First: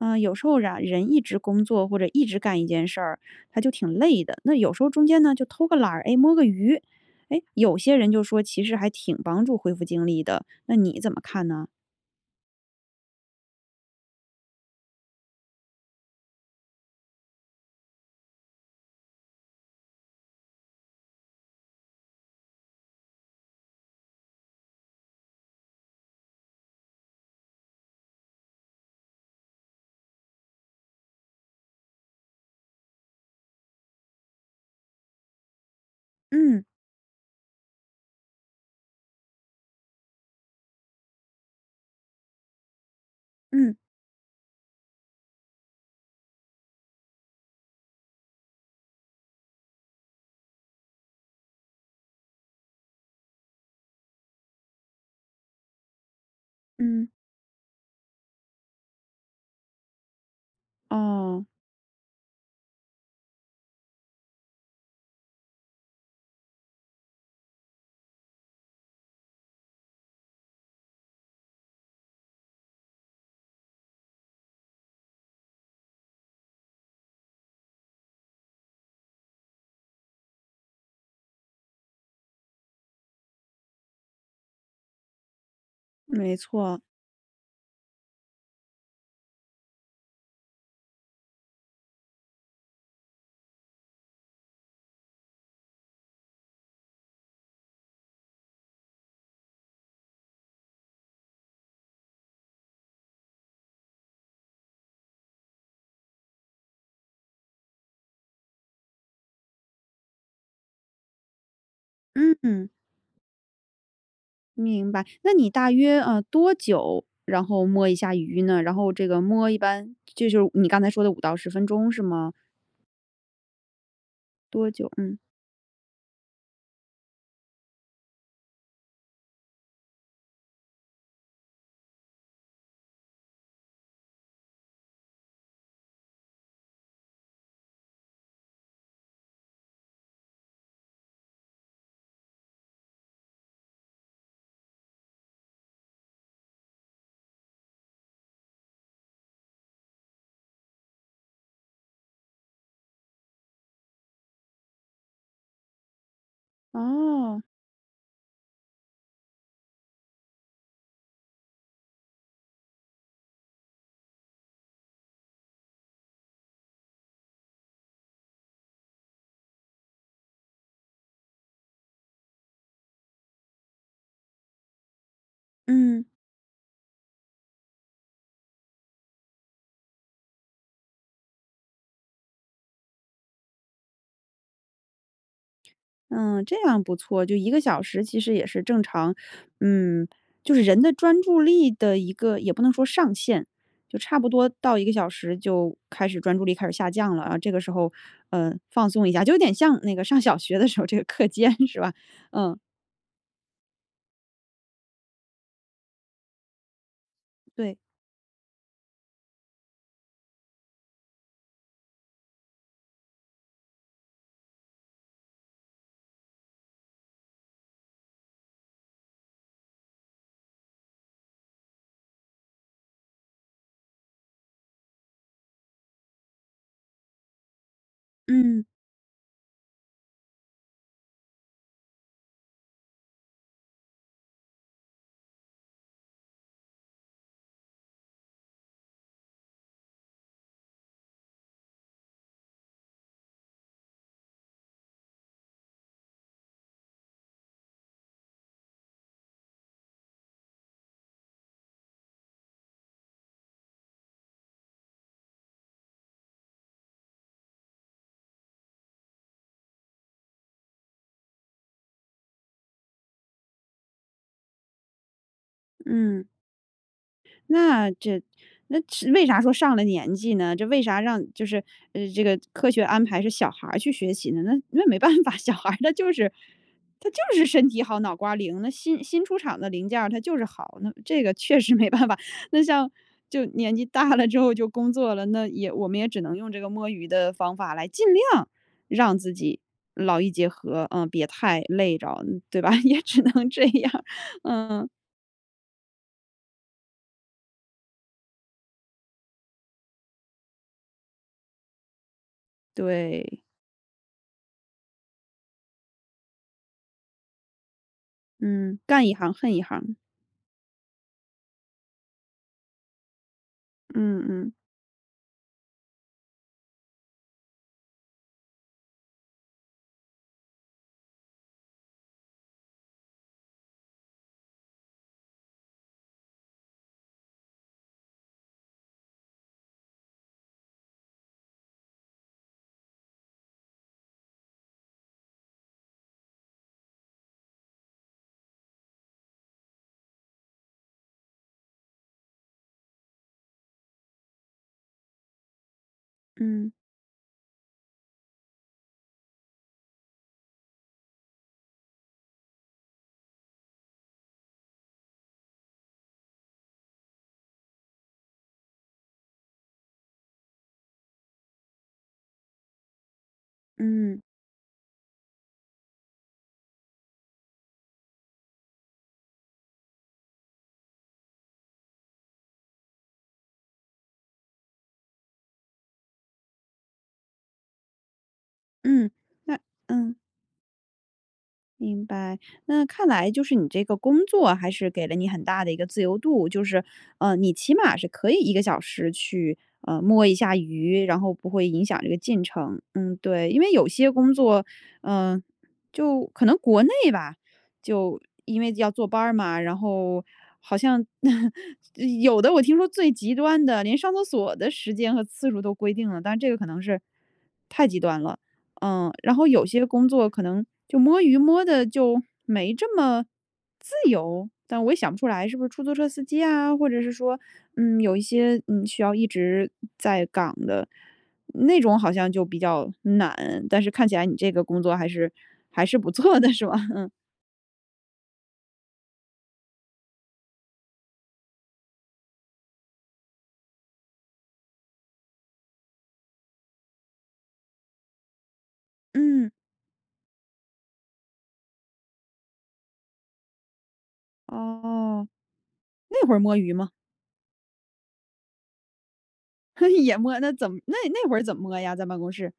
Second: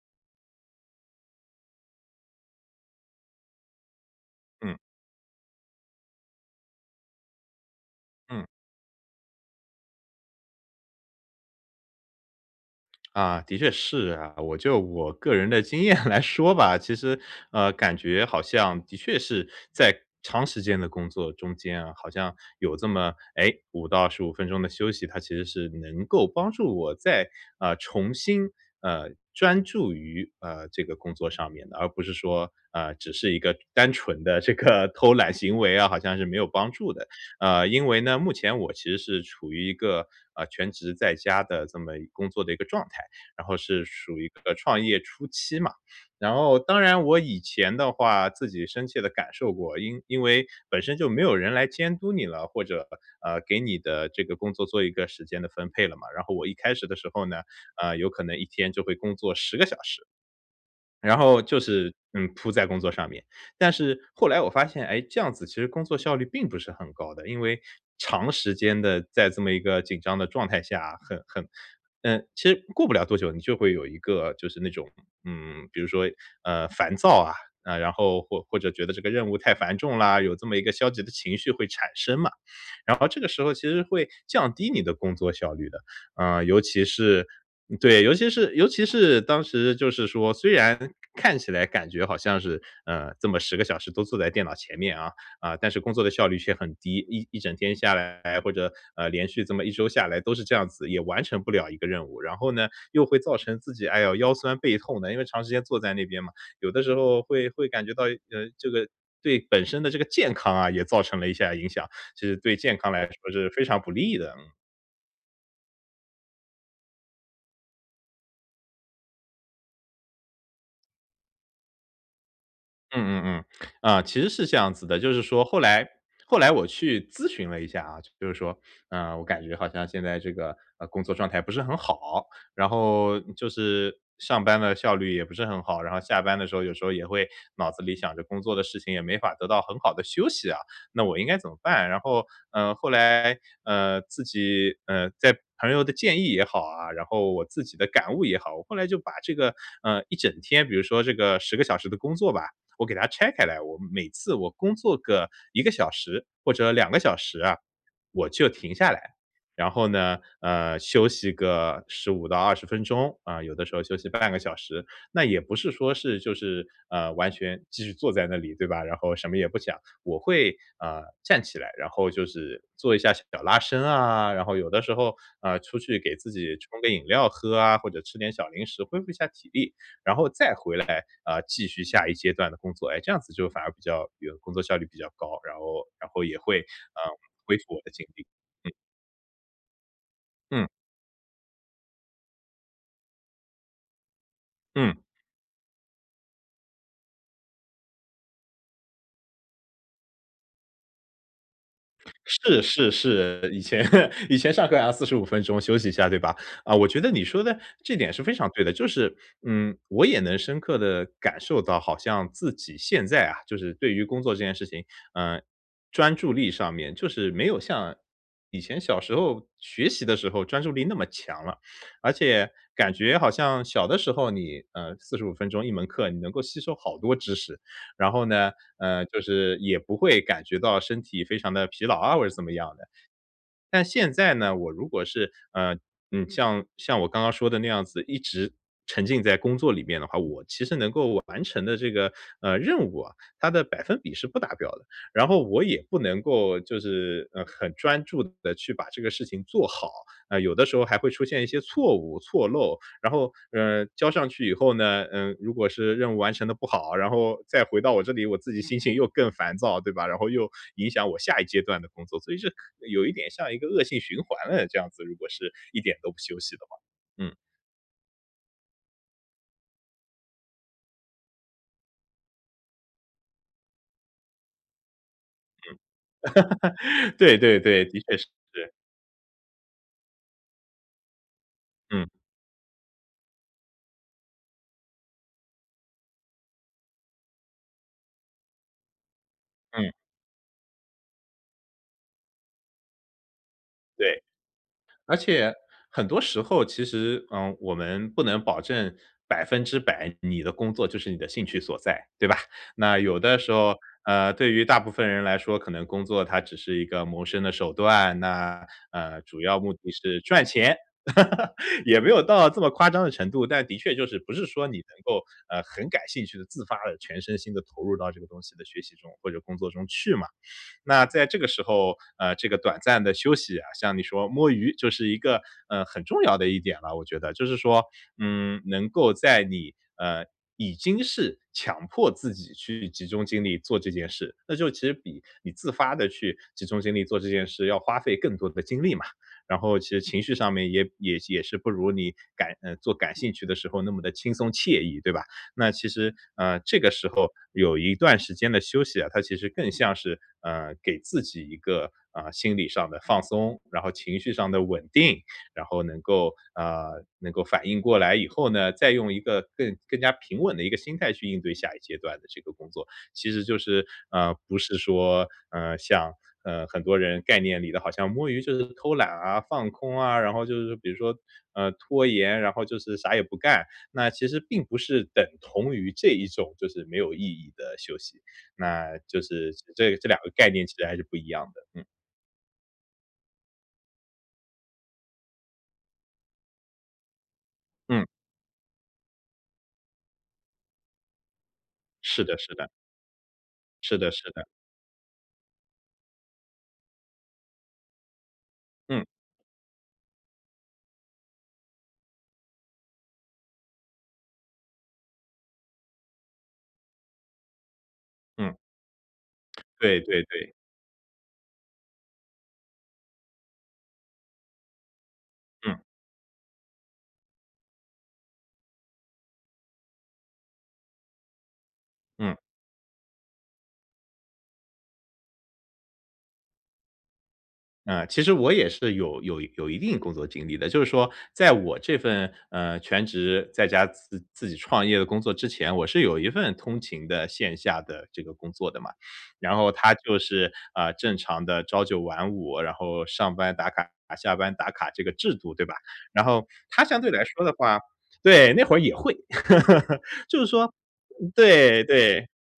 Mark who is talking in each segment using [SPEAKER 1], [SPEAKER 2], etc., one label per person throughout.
[SPEAKER 1] 呃，有时候啊，人一直工作或者一直干一件事儿，他就挺累的。那有
[SPEAKER 2] 嗯。
[SPEAKER 1] 时候中间呢，就偷个懒儿，诶，摸个鱼，诶，有些人就说
[SPEAKER 2] 嗯。
[SPEAKER 1] 其实还挺帮助恢复精力的，那你怎么看呢？
[SPEAKER 2] 啊，的确是啊。我就我个人的经验来说吧，其实，呃，感觉好像的确是在长时间的工作中间啊，好像有这么，诶，5到15分钟的休息，它其实是能够帮助我再，呃，重新，呃，专注于，呃，这个工作上面的。而不是说，呃，只是一个单纯的这个偷懒行为啊，好像是没有
[SPEAKER 1] 嗯。
[SPEAKER 2] 帮助的。呃，因为呢，目前我其实是处于一个，呃，全职在家的这么一工作的一个状态，然后
[SPEAKER 1] 嗯。
[SPEAKER 2] 是属于呃，创业初期嘛。然后当然我以前的话，自己深切地感受过，因因为本身就没有人来监督你了，或者，呃呃给你的这个工作做一个时间的分配了嘛。然后我一开始的
[SPEAKER 1] 嗯。
[SPEAKER 2] 时候呢，呃，有可能一天就会工作10个小时。然后
[SPEAKER 1] 哦。
[SPEAKER 2] 就是，嗯，扑在工作上面，但是后来我发现，诶，这样子其实工作效率并不是很高的。因为长时间地在这么一个紧张的状态下，很很呃，其实过不了多久，你就会有一个就是那种，嗯，比如说，呃，烦躁啊，然后或或者觉得这个任务太繁重啦，有这么一个消极的情绪会产生嘛。然后这个时候其实会降低你的工作效率的。
[SPEAKER 1] 没
[SPEAKER 2] 啊，尤
[SPEAKER 1] 错。
[SPEAKER 2] 其是对，尤其是尤其是当时就是说虽然看起来感觉好像是，呃，这么10个小时都坐在电脑前面啊，啊，但是工作的效率却很低。一一整天下来或者，呃，连续这么1周下来都是这样子，也完成不了1个任务。然后呢，又会造成自己，哎哟，腰酸背痛的，因为长时间坐在那边嘛。有的时候会会感觉到，呃，这个对本身的这个健康啊，也造成了一些啊，影响，其
[SPEAKER 1] 嗯
[SPEAKER 2] 实对
[SPEAKER 1] 嗯。
[SPEAKER 2] 健康来说是非常不利的，嗯。
[SPEAKER 1] 明白，那你大约，呃，多久，然后摸一下鱼呢？然后这个摸一般就是你刚才说的5到10分钟是吗？
[SPEAKER 2] 嗯嗯嗯。啊，其实是这
[SPEAKER 1] 多
[SPEAKER 2] 样
[SPEAKER 1] 久，
[SPEAKER 2] 子的，就
[SPEAKER 1] 嗯。
[SPEAKER 2] 是说后来后来我去咨询了一下啊。就是说，呃，我感觉好像现在这个，呃，工作状态不是很好，然后就是上班的效率也不是很好，然后下班的时候有时候也会，脑子里想着工作的事情也没法得到很好的休息啊，那我应该怎么办？然后，嗯，后来，呃，自己，呃，在朋友的建议也好啊，然后我自己的感悟也好，我后来就把这个，呃，一整天，比如说这个10个小时的工作吧，我给它拆开来，我每次我工作个1个小时或者2个小时
[SPEAKER 1] 哦。
[SPEAKER 2] 啊，我就停下来。然后呢，呃，休息个15到20分钟，啊，有的时候休息半个小时。那也不是说是就是，呃，完全继续坐在那里，对吧？然后什么也不想。我会，啊，站起来，然后就是做一下手脚拉伸啊，然后有的时候，啊，出去
[SPEAKER 1] 嗯。
[SPEAKER 2] 给自己冲个饮料喝啊，或者吃点小零食，恢复一下体力，然后再回来，啊，继续下一阶段的工作。诶，这样子就反而比较有工作效率比较高，然后然后也
[SPEAKER 1] 嗯，
[SPEAKER 2] 会，
[SPEAKER 1] 这样不
[SPEAKER 2] 嗯，
[SPEAKER 1] 错，就1
[SPEAKER 2] 恢
[SPEAKER 1] 个
[SPEAKER 2] 复我
[SPEAKER 1] 小
[SPEAKER 2] 的精
[SPEAKER 1] 时其
[SPEAKER 2] 力。
[SPEAKER 1] 实也是
[SPEAKER 2] 嗯。
[SPEAKER 1] 正常，嗯，就是
[SPEAKER 2] 嗯。
[SPEAKER 1] 人的专注力的一个也不能说上限，就差不多到1个
[SPEAKER 2] 嗯。
[SPEAKER 1] 小时就开始专注力开始下降了啊。这个时候，呃，放松一下，就有点像那个上小学的时候这个课间是吧？嗯。
[SPEAKER 2] 是是是，以前以前上课还要45分钟休息一下，对吧？啊，我觉得你说的
[SPEAKER 1] 对。
[SPEAKER 2] 这点是非常对的。就是，嗯，我也能深刻地感受到，好像自己现在啊，就是对于工作这件事情，呃，专注力上面就是没有像以前小时候学习的时候专注力那么强了。而且感觉好像小的时候，你，呃，45分钟1门课你能够吸收好多知识。然后呢，
[SPEAKER 1] 嗯。
[SPEAKER 2] 呃，就是也不会感觉到身体非常地疲劳啊或者怎么样的。但现在呢，我如果是，呃，嗯，像像我刚刚说的那样子，一直沉浸在工作里面的话，我其实能够完成的这个，呃，任务啊，它的百分比是不达标的。然后我也不能够就是，呃，很专注地去把这个事情做好。啊，有的时候还会出现一些错误、错漏，然后，呃，交上去以后呢，嗯，如果是任务完成得不好，然后再回到我这里，我自己心情又更烦躁，对吧？然后又影响我下一阶段的工作，所以是有一点像一个恶性循环了，这样子，如果是一点都不
[SPEAKER 1] 嗯。
[SPEAKER 2] 休息的话。嗯。
[SPEAKER 1] 那这那这为啥说上了年纪呢？这为啥让就是这个科学安排是小孩儿去学习呢？那那没办法，小
[SPEAKER 2] 嗯。
[SPEAKER 1] 孩儿他就是他 就
[SPEAKER 2] 对
[SPEAKER 1] 是
[SPEAKER 2] 对
[SPEAKER 1] 身体
[SPEAKER 2] 对，
[SPEAKER 1] 好、
[SPEAKER 2] 的
[SPEAKER 1] 脑
[SPEAKER 2] 确是。
[SPEAKER 1] 瓜灵。那新新出厂的零件儿它就是好，那这个确实没
[SPEAKER 2] 嗯。
[SPEAKER 1] 办法。那像就年纪大了之后就工作了，那也我们也只能用这个摸鱼的方法来尽量让自己
[SPEAKER 2] 嗯。
[SPEAKER 1] 劳逸结合，呃，别太累着对吧？也只能这样，
[SPEAKER 2] 对，
[SPEAKER 1] 嗯。
[SPEAKER 2] 而且很多时候其实，呃，我们不能保证100%你的工作就是你的兴趣所在，对吧？那有的
[SPEAKER 1] 对。
[SPEAKER 2] 时候，呃，对于大部分人来说，可能工作它只是一个谋生的手段，那，
[SPEAKER 1] 嗯，干一
[SPEAKER 2] 呃，
[SPEAKER 1] 行
[SPEAKER 2] 主
[SPEAKER 1] 恨
[SPEAKER 2] 要
[SPEAKER 1] 一
[SPEAKER 2] 目的
[SPEAKER 1] 行。
[SPEAKER 2] 是赚钱。也没有到这么夸张的程度，但的确就是
[SPEAKER 1] 嗯
[SPEAKER 2] 不是
[SPEAKER 1] 嗯。
[SPEAKER 2] 说你能够，呃，很感兴趣地、自发地全身心地投入到这个东西的学习中，或者工作中去嘛。那在这个时候，呃，这个短暂的休息啊，像你说摸鱼就是一个，呃，很重要的一点了，我觉得。就是说，嗯，能够在你，呃，已经是强迫自己去集中精力做这件事，那就其实比你自发地去集中精力做这件事，要花费更多的精力嘛。然后其实情绪上面也也也是不如你感呃，做感兴趣的时候那么地轻松惬意，对吧？那其实，啊，
[SPEAKER 1] 嗯。
[SPEAKER 2] 这个时候有一段时间的休息啊，它其实更像是，呃，给自己一个，啊，心理上的放松，然后情绪上的稳定，然后能够啊，能够反应过来以后呢，再用一个更更加平稳的一个心态去应对下一阶段的这个工作。其实就是，
[SPEAKER 1] 嗯。
[SPEAKER 2] 呃，不是说，呃，像，呃，很多人概念里的好像摸鱼就是偷懒啊，放空啊。然后就是说比如说，呃，拖延，然后就是啥也不干，那其实并不是等同于这一种就是没有意义的休息，那
[SPEAKER 1] 嗯，
[SPEAKER 2] 就是
[SPEAKER 1] 那
[SPEAKER 2] 这这
[SPEAKER 1] 嗯。
[SPEAKER 2] 两个概念其实还是不一样的，嗯。
[SPEAKER 1] 明白，那看来就是你这个工作还是给了你很大的一个自由度，就是，呃，你起码
[SPEAKER 2] 嗯。
[SPEAKER 1] 是可以1个小时去，呃，摸一下鱼，然后不会影响这个
[SPEAKER 2] 是的
[SPEAKER 1] 进
[SPEAKER 2] 是的。
[SPEAKER 1] 程。嗯，对，因为有
[SPEAKER 2] 是的
[SPEAKER 1] 些
[SPEAKER 2] 是
[SPEAKER 1] 工
[SPEAKER 2] 的。
[SPEAKER 1] 作呃，就可能国内吧，就因为要
[SPEAKER 2] 嗯。
[SPEAKER 1] 坐班儿嘛，然后好像 有的我听说最极端的连上厕所的时间和次数都规定了，但是这个可能是太极端了，
[SPEAKER 2] 嗯。
[SPEAKER 1] 嗯。然后有些
[SPEAKER 2] 对
[SPEAKER 1] 工
[SPEAKER 2] 对
[SPEAKER 1] 作可
[SPEAKER 2] 对。
[SPEAKER 1] 能就摸鱼摸得就没这么自由，但我也想不出来是不是
[SPEAKER 2] 嗯。
[SPEAKER 1] 出租车司机啊，或者是说，嗯，有一些，嗯，需要一直在岗的，那种好像
[SPEAKER 2] 嗯。
[SPEAKER 1] 就比较难，但是看起来你这个工作还是还是不错的是吧？嗯。
[SPEAKER 2] 啊，其实我也是有有有一定工作经历的，就是说，在我这份，呃，全职在家，自自己创业的工作之前，我是有一份通勤的线下的这个工作的嘛。
[SPEAKER 1] 嗯。
[SPEAKER 2] 然后它就是，啊，正常的朝九晚五，然后上班打卡，下班打卡这个
[SPEAKER 1] 哦，
[SPEAKER 2] 制度，对吧？然
[SPEAKER 1] 那会儿
[SPEAKER 2] 后
[SPEAKER 1] 摸鱼
[SPEAKER 2] 它
[SPEAKER 1] 吗？
[SPEAKER 2] 相对来说的话对，那会儿也会，
[SPEAKER 1] 也摸，
[SPEAKER 2] 就是
[SPEAKER 1] 那怎
[SPEAKER 2] 说
[SPEAKER 1] 么那那会儿怎么摸
[SPEAKER 2] 对
[SPEAKER 1] 呀，在办
[SPEAKER 2] 对。
[SPEAKER 1] 公室。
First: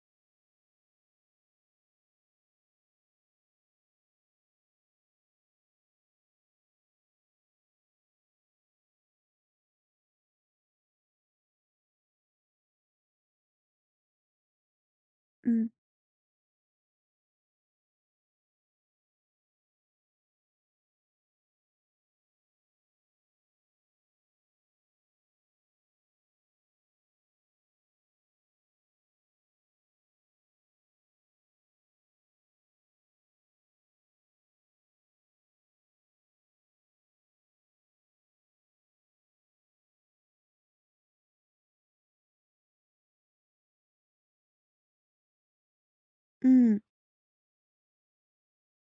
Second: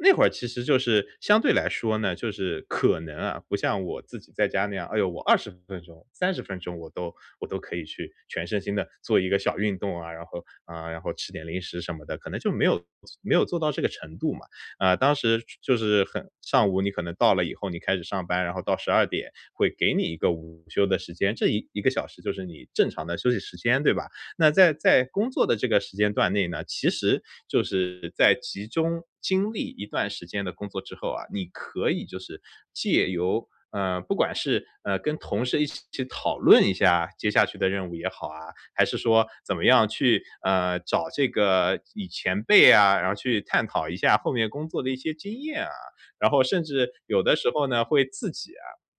[SPEAKER 2] 那会儿其实就是相对来说呢就是可能啊，不像我自己在家那样，哎呦，我20分钟，30分钟我都我都可以去全身心地做一个小运动啊，然后啊，然后吃点零食什么的。可能就没有没有做到这个程度嘛。啊，当时
[SPEAKER 1] 嗯。
[SPEAKER 2] 就是很上午，你可能到了以后你开始上班，然后到12:00会给你一个午休的时间，这一1个小时就是你正常的休息时间，对吧？那在在工作的这个时间段内呢，其实，就是在集中精力一段时间的工作之后啊，你可以就是，借由，呃，不管是，呃，跟同事一起去讨论一下接下去的任务也好啊，还是说，怎么样去，呃，找这个以前辈啊，然后去探讨一下后面工作的一些经验啊，然后甚
[SPEAKER 1] 嗯。
[SPEAKER 2] 至有的时候呢，会自己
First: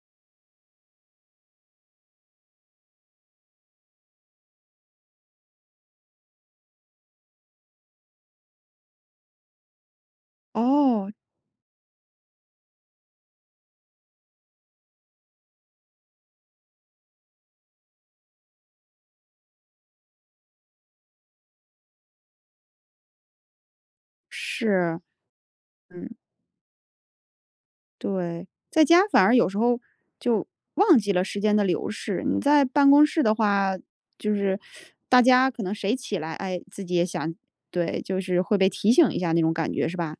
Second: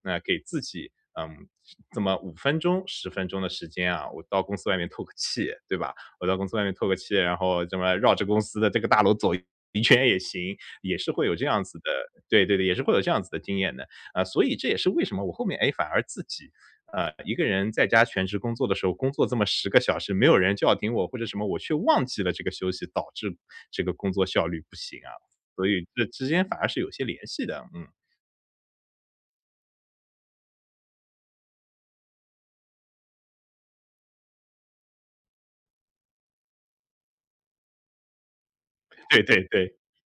[SPEAKER 2] 啊给自己，嗯，这么5分钟10分钟的时间啊，我到公司外面透个气，对吧？我到公司外面透个气，然后这么绕着公司的这个大楼走一圈也行，也
[SPEAKER 1] 哦。
[SPEAKER 2] 是会有这样子的对对对，也是会有这样子的经验的。啊，所以这也是为什么我后面，诶，反而自己，呃，一个人在家全职工作的时候，工作这么10个小时，没有人叫停我，或者什么我却忘记了这个休息，导致这个工作效率不行
[SPEAKER 1] 是。
[SPEAKER 2] 啊。所以这
[SPEAKER 1] 嗯。
[SPEAKER 2] 之间反而是有些联系的，嗯。
[SPEAKER 1] 对，在家反而有时候，就忘记了时间的流逝，你在办公室的话，就是 大家可能谁起来，诶，自己也想对，就是会被提醒一
[SPEAKER 2] 对
[SPEAKER 1] 下那
[SPEAKER 2] 对
[SPEAKER 1] 种感
[SPEAKER 2] 对。
[SPEAKER 1] 觉是吧？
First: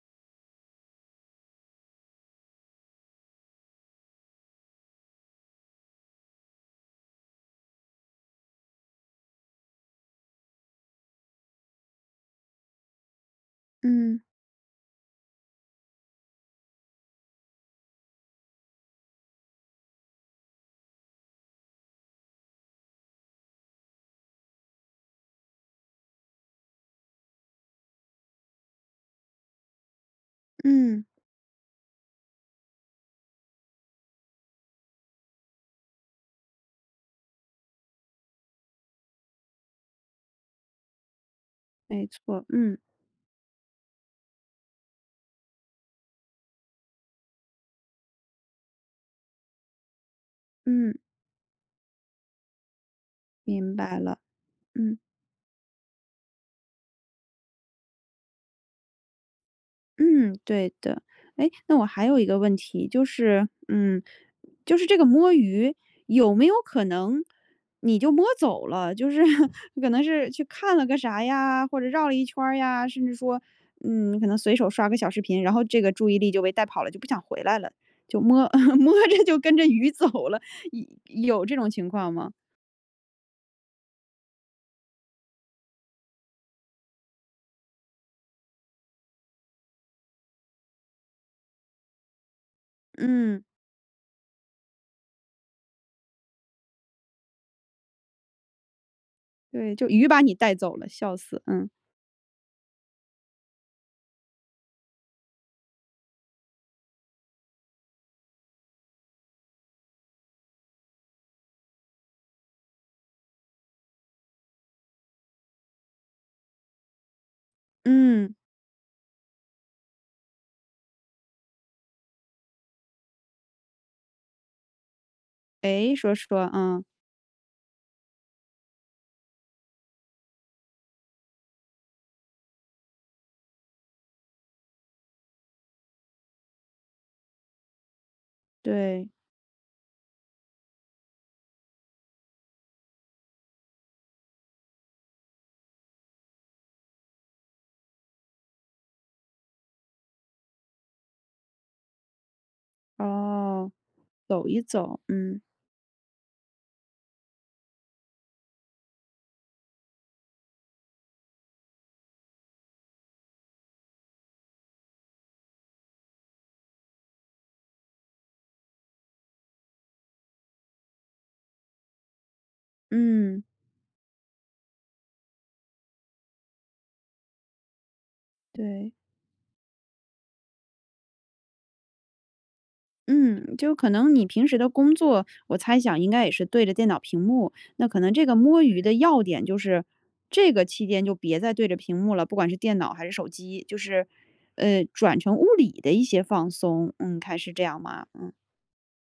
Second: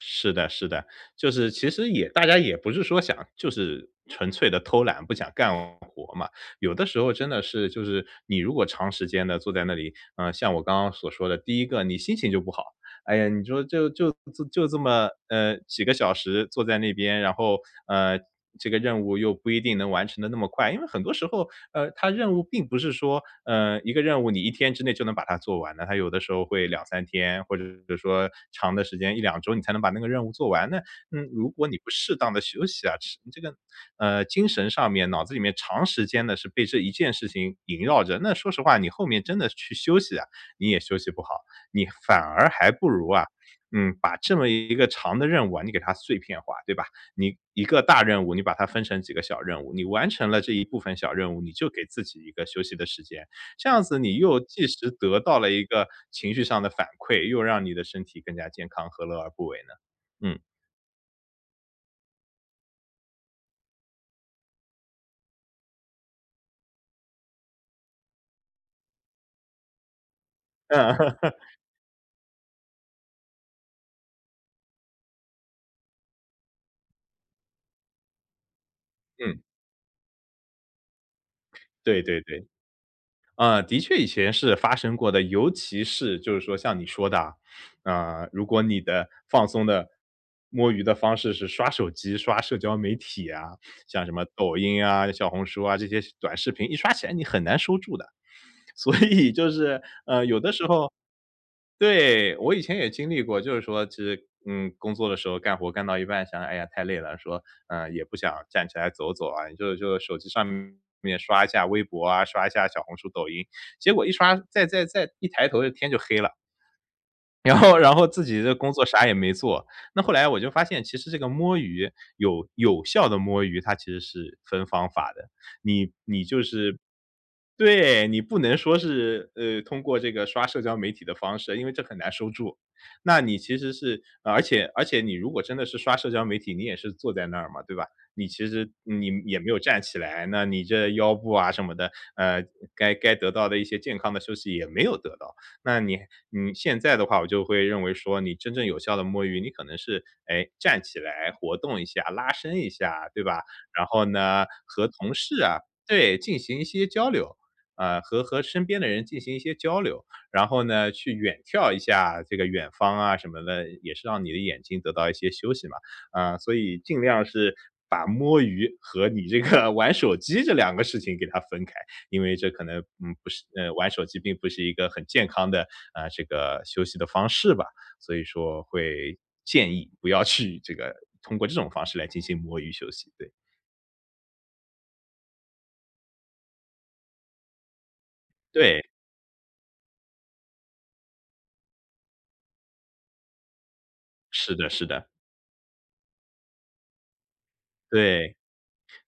[SPEAKER 2] 是的是的，就是其实也大家也不是说想就是纯粹地偷懒，不想干活嘛。有的时候真的是就是你如果长时间地坐在那里，啊，像我刚刚所说的，第一个你心情就不好。哎呀，你说就就
[SPEAKER 1] 嗯。
[SPEAKER 2] 就这么，呃，几个小时坐在那边，然后，呃，这个任务又不一定能完成得那么快。因为很多时候，呃，它任务并不是说，呃，一个任务你1天之内就能把它做完的，它有的时候会2-3天，或者比如说长的时间，1-2周你才能把那个任务做完。那
[SPEAKER 1] 嗯。
[SPEAKER 2] 如果你不适当地休息啊，实际这个，呃，精神上面、脑子里面长时间地是被这一件事情萦绕着。那说实话，你后面真的去休息啊，你也休息不好。你
[SPEAKER 1] 没
[SPEAKER 2] 反
[SPEAKER 1] 错，
[SPEAKER 2] 而还
[SPEAKER 1] 嗯。
[SPEAKER 2] 不如啊，嗯，把这么一个长的任务啊，你给它碎片化，对吧？你一个大任务，你把它分成几个小任务，你完成了这一部分
[SPEAKER 1] 嗯。
[SPEAKER 2] 小任务，你就给自己一个休息的时间，这
[SPEAKER 1] 明
[SPEAKER 2] 样子
[SPEAKER 1] 白
[SPEAKER 2] 你
[SPEAKER 1] 了。
[SPEAKER 2] 又即时
[SPEAKER 1] 嗯。
[SPEAKER 2] 得到了一个情绪上的反馈，又让你的身体更加健康，何乐而不为呢？嗯。
[SPEAKER 1] 嗯，对的。诶，那我还有一个问题，就是嗯，就是这个摸鱼，有没有可能你就摸走了，就是可能是去看了
[SPEAKER 2] 嗯。
[SPEAKER 1] 个啥 呀，或者绕了一圈儿呀，甚至说，嗯，你可能随手刷个小视频，然后这个注意力就被带跑了，就不想回来了。就摸 摸着就
[SPEAKER 2] 嗯。
[SPEAKER 1] 跟着鱼走了，有有这种情
[SPEAKER 2] 对
[SPEAKER 1] 况
[SPEAKER 2] 对
[SPEAKER 1] 吗？
[SPEAKER 2] 对。嗯，的确以前是发生过的。尤其是就是说像你说的啊，啊，如果你的放松的摸鱼的方式是刷手机、刷社交媒体
[SPEAKER 1] 嗯。
[SPEAKER 2] 啊，像什么抖音啊、小红书啊，这些短视频一刷起来你很难收住的。所以就
[SPEAKER 1] 对，
[SPEAKER 2] 是，
[SPEAKER 1] 就鱼把
[SPEAKER 2] 呃，
[SPEAKER 1] 你
[SPEAKER 2] 有的
[SPEAKER 1] 带
[SPEAKER 2] 时
[SPEAKER 1] 走了。
[SPEAKER 2] 候
[SPEAKER 1] 笑死，嗯。
[SPEAKER 2] 对。我以前也经历过，就是说其实，嗯，工作的时候干活干到一半，想哎呀，太累了，说，嗯，也不想站起来走走啊，就就手机上面刷一下微博啊，刷一下小红书、抖音，结果一刷再再再一抬头天就黑了。然后然后自
[SPEAKER 1] 嗯。
[SPEAKER 2] 己的工作啥也没做。那后来我就发现其实这个摸鱼，有有效的摸鱼，它其实是分方法的。你
[SPEAKER 1] 诶，说
[SPEAKER 2] 你就
[SPEAKER 1] 说，
[SPEAKER 2] 是
[SPEAKER 1] 嗯。
[SPEAKER 2] 对，你不能说是，呃，通过这个刷社交媒体的方式，因为这很难收住。那你其实是而且而且你如果真的是刷社交媒体，你也是坐在那儿嘛，对吧？你其实你
[SPEAKER 1] 对。
[SPEAKER 2] 也没有站起来，那你这腰部啊什么的，呃，该该得到的一些健康的休息也没有得到。那你你现在的话，我就会认为说你真正有效的摸鱼，你可能是，诶，站起来活动一下、拉伸一下，对吧？
[SPEAKER 1] 哦，
[SPEAKER 2] 然后呢，
[SPEAKER 1] 走一
[SPEAKER 2] 和
[SPEAKER 1] 走，
[SPEAKER 2] 同
[SPEAKER 1] 嗯。
[SPEAKER 2] 事啊对，进行一些交流，啊，和和身边的人进行一些交流。然后呢，去远眺一下这个远方啊什么的，也是让你的眼睛得到一些休息嘛。啊，所以尽量是把摸鱼和你这个玩手机这两个事情给它分开，因为这可能，嗯，不
[SPEAKER 1] 嗯。
[SPEAKER 2] 是玩手机并不是一个很健康的，啊，这个休息的方式吧。所以说
[SPEAKER 1] 对。
[SPEAKER 2] 会建议不要去这个，通过这种方式来进行摸鱼休息，对。
[SPEAKER 1] 嗯，就可能你平时的工作，我猜想应该也是对着电脑屏幕。那可能这个摸鱼
[SPEAKER 2] 对。
[SPEAKER 1] 的要点就是，这个期间就别再对着屏幕了，不管是电脑还是手机。就是，
[SPEAKER 2] 是的
[SPEAKER 1] 呃，
[SPEAKER 2] 是的。
[SPEAKER 1] 转成物理的一些放松，嗯，看是这样吗？嗯。
[SPEAKER 2] 对，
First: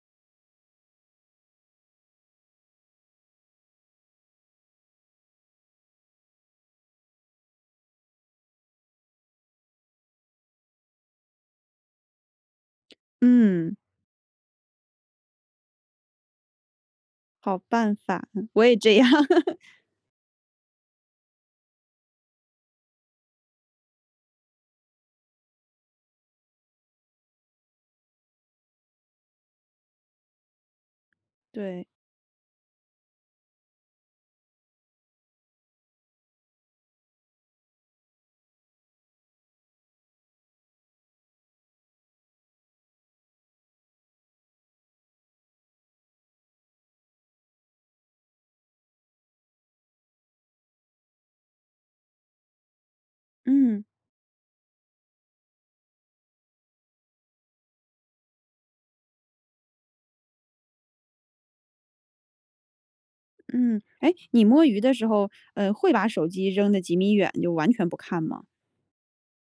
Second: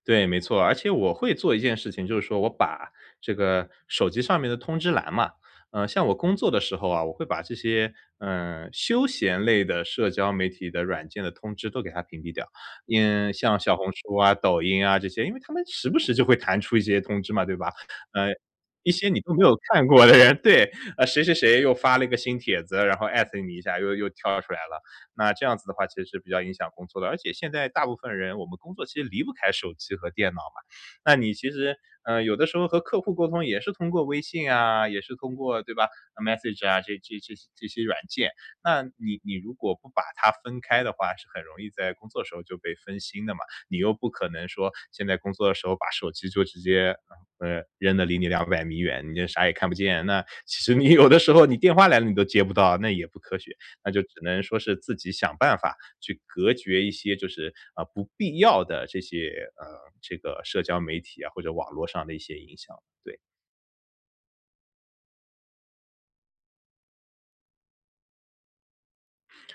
[SPEAKER 2] 对，没错。而且我会做一件事情，就是说我把这个手机上面的通知栏嘛，呃，像我工作的时候啊，我会把这些，呃，休闲类的社交媒体的软件的通知都给它屏蔽掉。嗯，像
[SPEAKER 1] 嗯。
[SPEAKER 2] 小红书啊、抖音啊这些，因为它们时不时就会弹出一些通知嘛，对
[SPEAKER 1] 好
[SPEAKER 2] 吧？
[SPEAKER 1] 办
[SPEAKER 2] 呃，
[SPEAKER 1] 法，嗯，我也
[SPEAKER 2] 一
[SPEAKER 1] 这
[SPEAKER 2] 些
[SPEAKER 1] 样。
[SPEAKER 2] 你都没有 看过的人，对，谁谁谁又发了一个新帖子，然后 at 你一下又又跳出来了，那这样子的话其实是比较影响工作的。而且现在大部分人我们工作其实离不开手机和电脑嘛，那你其实，
[SPEAKER 1] 对。
[SPEAKER 2] 呃，有的时候和客户沟通也是通过微信啊，也是通过，对吧，message 啊，这这这些这些软件，那你你如果不把它分开的话，是很容易在工作的时候就被分心的嘛。你又不可能说，现在工作的时候把手机就直接，呃，扔得离你两百米远，你就啥也看不见，那其实你有的时候你电话来了，你都接不到，那也不科学。
[SPEAKER 1] 嗯。
[SPEAKER 2] 那就只能说是自己想办法，去隔绝一些就是，呃，不必要的这些，呃，这个社交媒体啊，或者网络上的一些影响。对。
[SPEAKER 1] 嗯。诶，你摸鱼的时候，呃，会把手机扔得几米远，就完全不看吗？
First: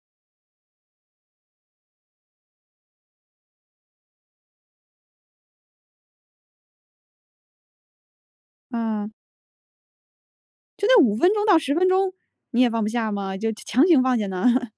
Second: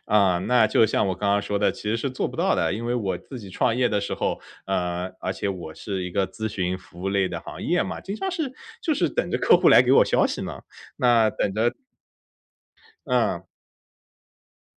[SPEAKER 2] 啊，那就像我刚刚说的，其实是做不到的。因为我自己创业的时候呃，而且我是一个咨询服务类的行业嘛，经常是就是
[SPEAKER 1] 嗯。
[SPEAKER 2] 等着客户来给我消息嘛，
[SPEAKER 1] 就那5
[SPEAKER 2] 那
[SPEAKER 1] 分钟
[SPEAKER 2] 等
[SPEAKER 1] 到
[SPEAKER 2] 着
[SPEAKER 1] 10分钟，你也放不下吗？
[SPEAKER 2] 嗯。
[SPEAKER 1] 就强行放下呢？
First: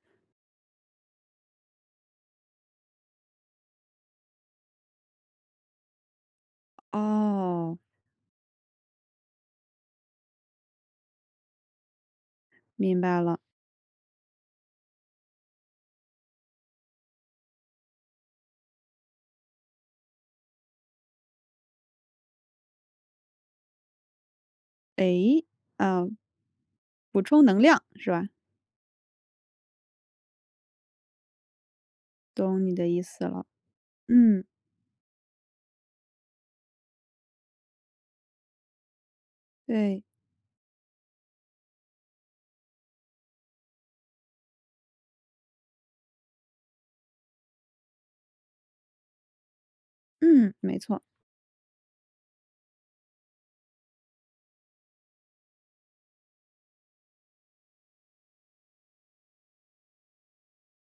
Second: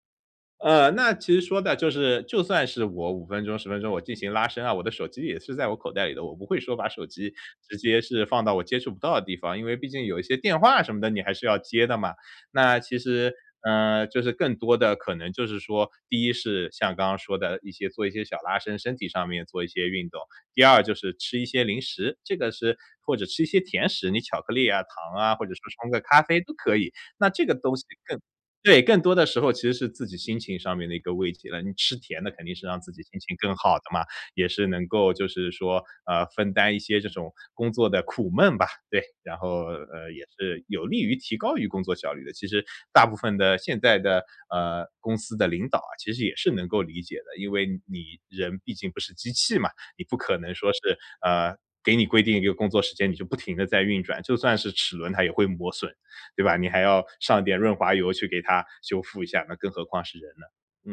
[SPEAKER 2] 呃，那其实说的就是就算是我5分钟、10分钟我进行拉伸啊，我的手机也是在我口袋里的，我不会说把手机直
[SPEAKER 1] 哦。
[SPEAKER 2] 接是放到我接触不到的地方，因为毕竟有一些电话什么的，你还是要接的嘛。那其
[SPEAKER 1] 明白
[SPEAKER 2] 实，
[SPEAKER 1] 了。
[SPEAKER 2] 呃，就是更多的可能就是说，第一是像刚刚说的一些做一些小拉伸，身体上面做一些运动。第二就是吃一些零食，这个是，或者吃一些甜食，你巧克力啊，糖啊，或
[SPEAKER 1] 诶？
[SPEAKER 2] 者说冲个
[SPEAKER 1] 呃，
[SPEAKER 2] 咖啡都可以。
[SPEAKER 1] 补
[SPEAKER 2] 那这
[SPEAKER 1] 充
[SPEAKER 2] 个
[SPEAKER 1] 能
[SPEAKER 2] 东西
[SPEAKER 1] 量，是
[SPEAKER 2] 更
[SPEAKER 1] 吧？
[SPEAKER 2] 对，更多的时候其实是自己心情上面的一个慰藉了，你吃甜的肯定
[SPEAKER 1] 懂
[SPEAKER 2] 是
[SPEAKER 1] 你
[SPEAKER 2] 让
[SPEAKER 1] 的
[SPEAKER 2] 自
[SPEAKER 1] 意
[SPEAKER 2] 己心
[SPEAKER 1] 思
[SPEAKER 2] 情
[SPEAKER 1] 了。
[SPEAKER 2] 更好的嘛，
[SPEAKER 1] 嗯。
[SPEAKER 2] 也是能够就是说，啊，分担一些这种工作的苦闷吧，对。然后，
[SPEAKER 1] 对。
[SPEAKER 2] 呃，也是有利于提高于工作效率的，其实大部分的现在的，呃，公司的领导啊，其实也是能够理解的。因为你人毕竟不是机器嘛，你不可
[SPEAKER 1] 嗯，
[SPEAKER 2] 能说
[SPEAKER 1] 没
[SPEAKER 2] 是，
[SPEAKER 1] 错。
[SPEAKER 2] 呃，给你规定一个工作时间，你就不停地在运转，就算是齿轮它也会磨损，对吧？你还要上点润滑油去给它修复一下，那更何况是人呢。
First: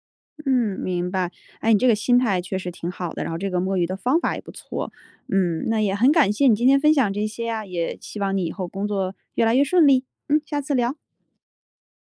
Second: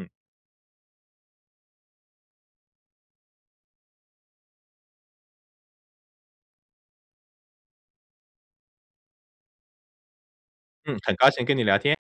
[SPEAKER 2] 嗯。
[SPEAKER 1] 嗯，明白。哎，你这个心态确实挺好的，然后这个摸鱼的方法也不错。嗯，那也很感谢你今天分享这些呀，也希望你以后工作越来越顺利。嗯，下次聊。
[SPEAKER 2] 嗯，很高兴跟你聊天。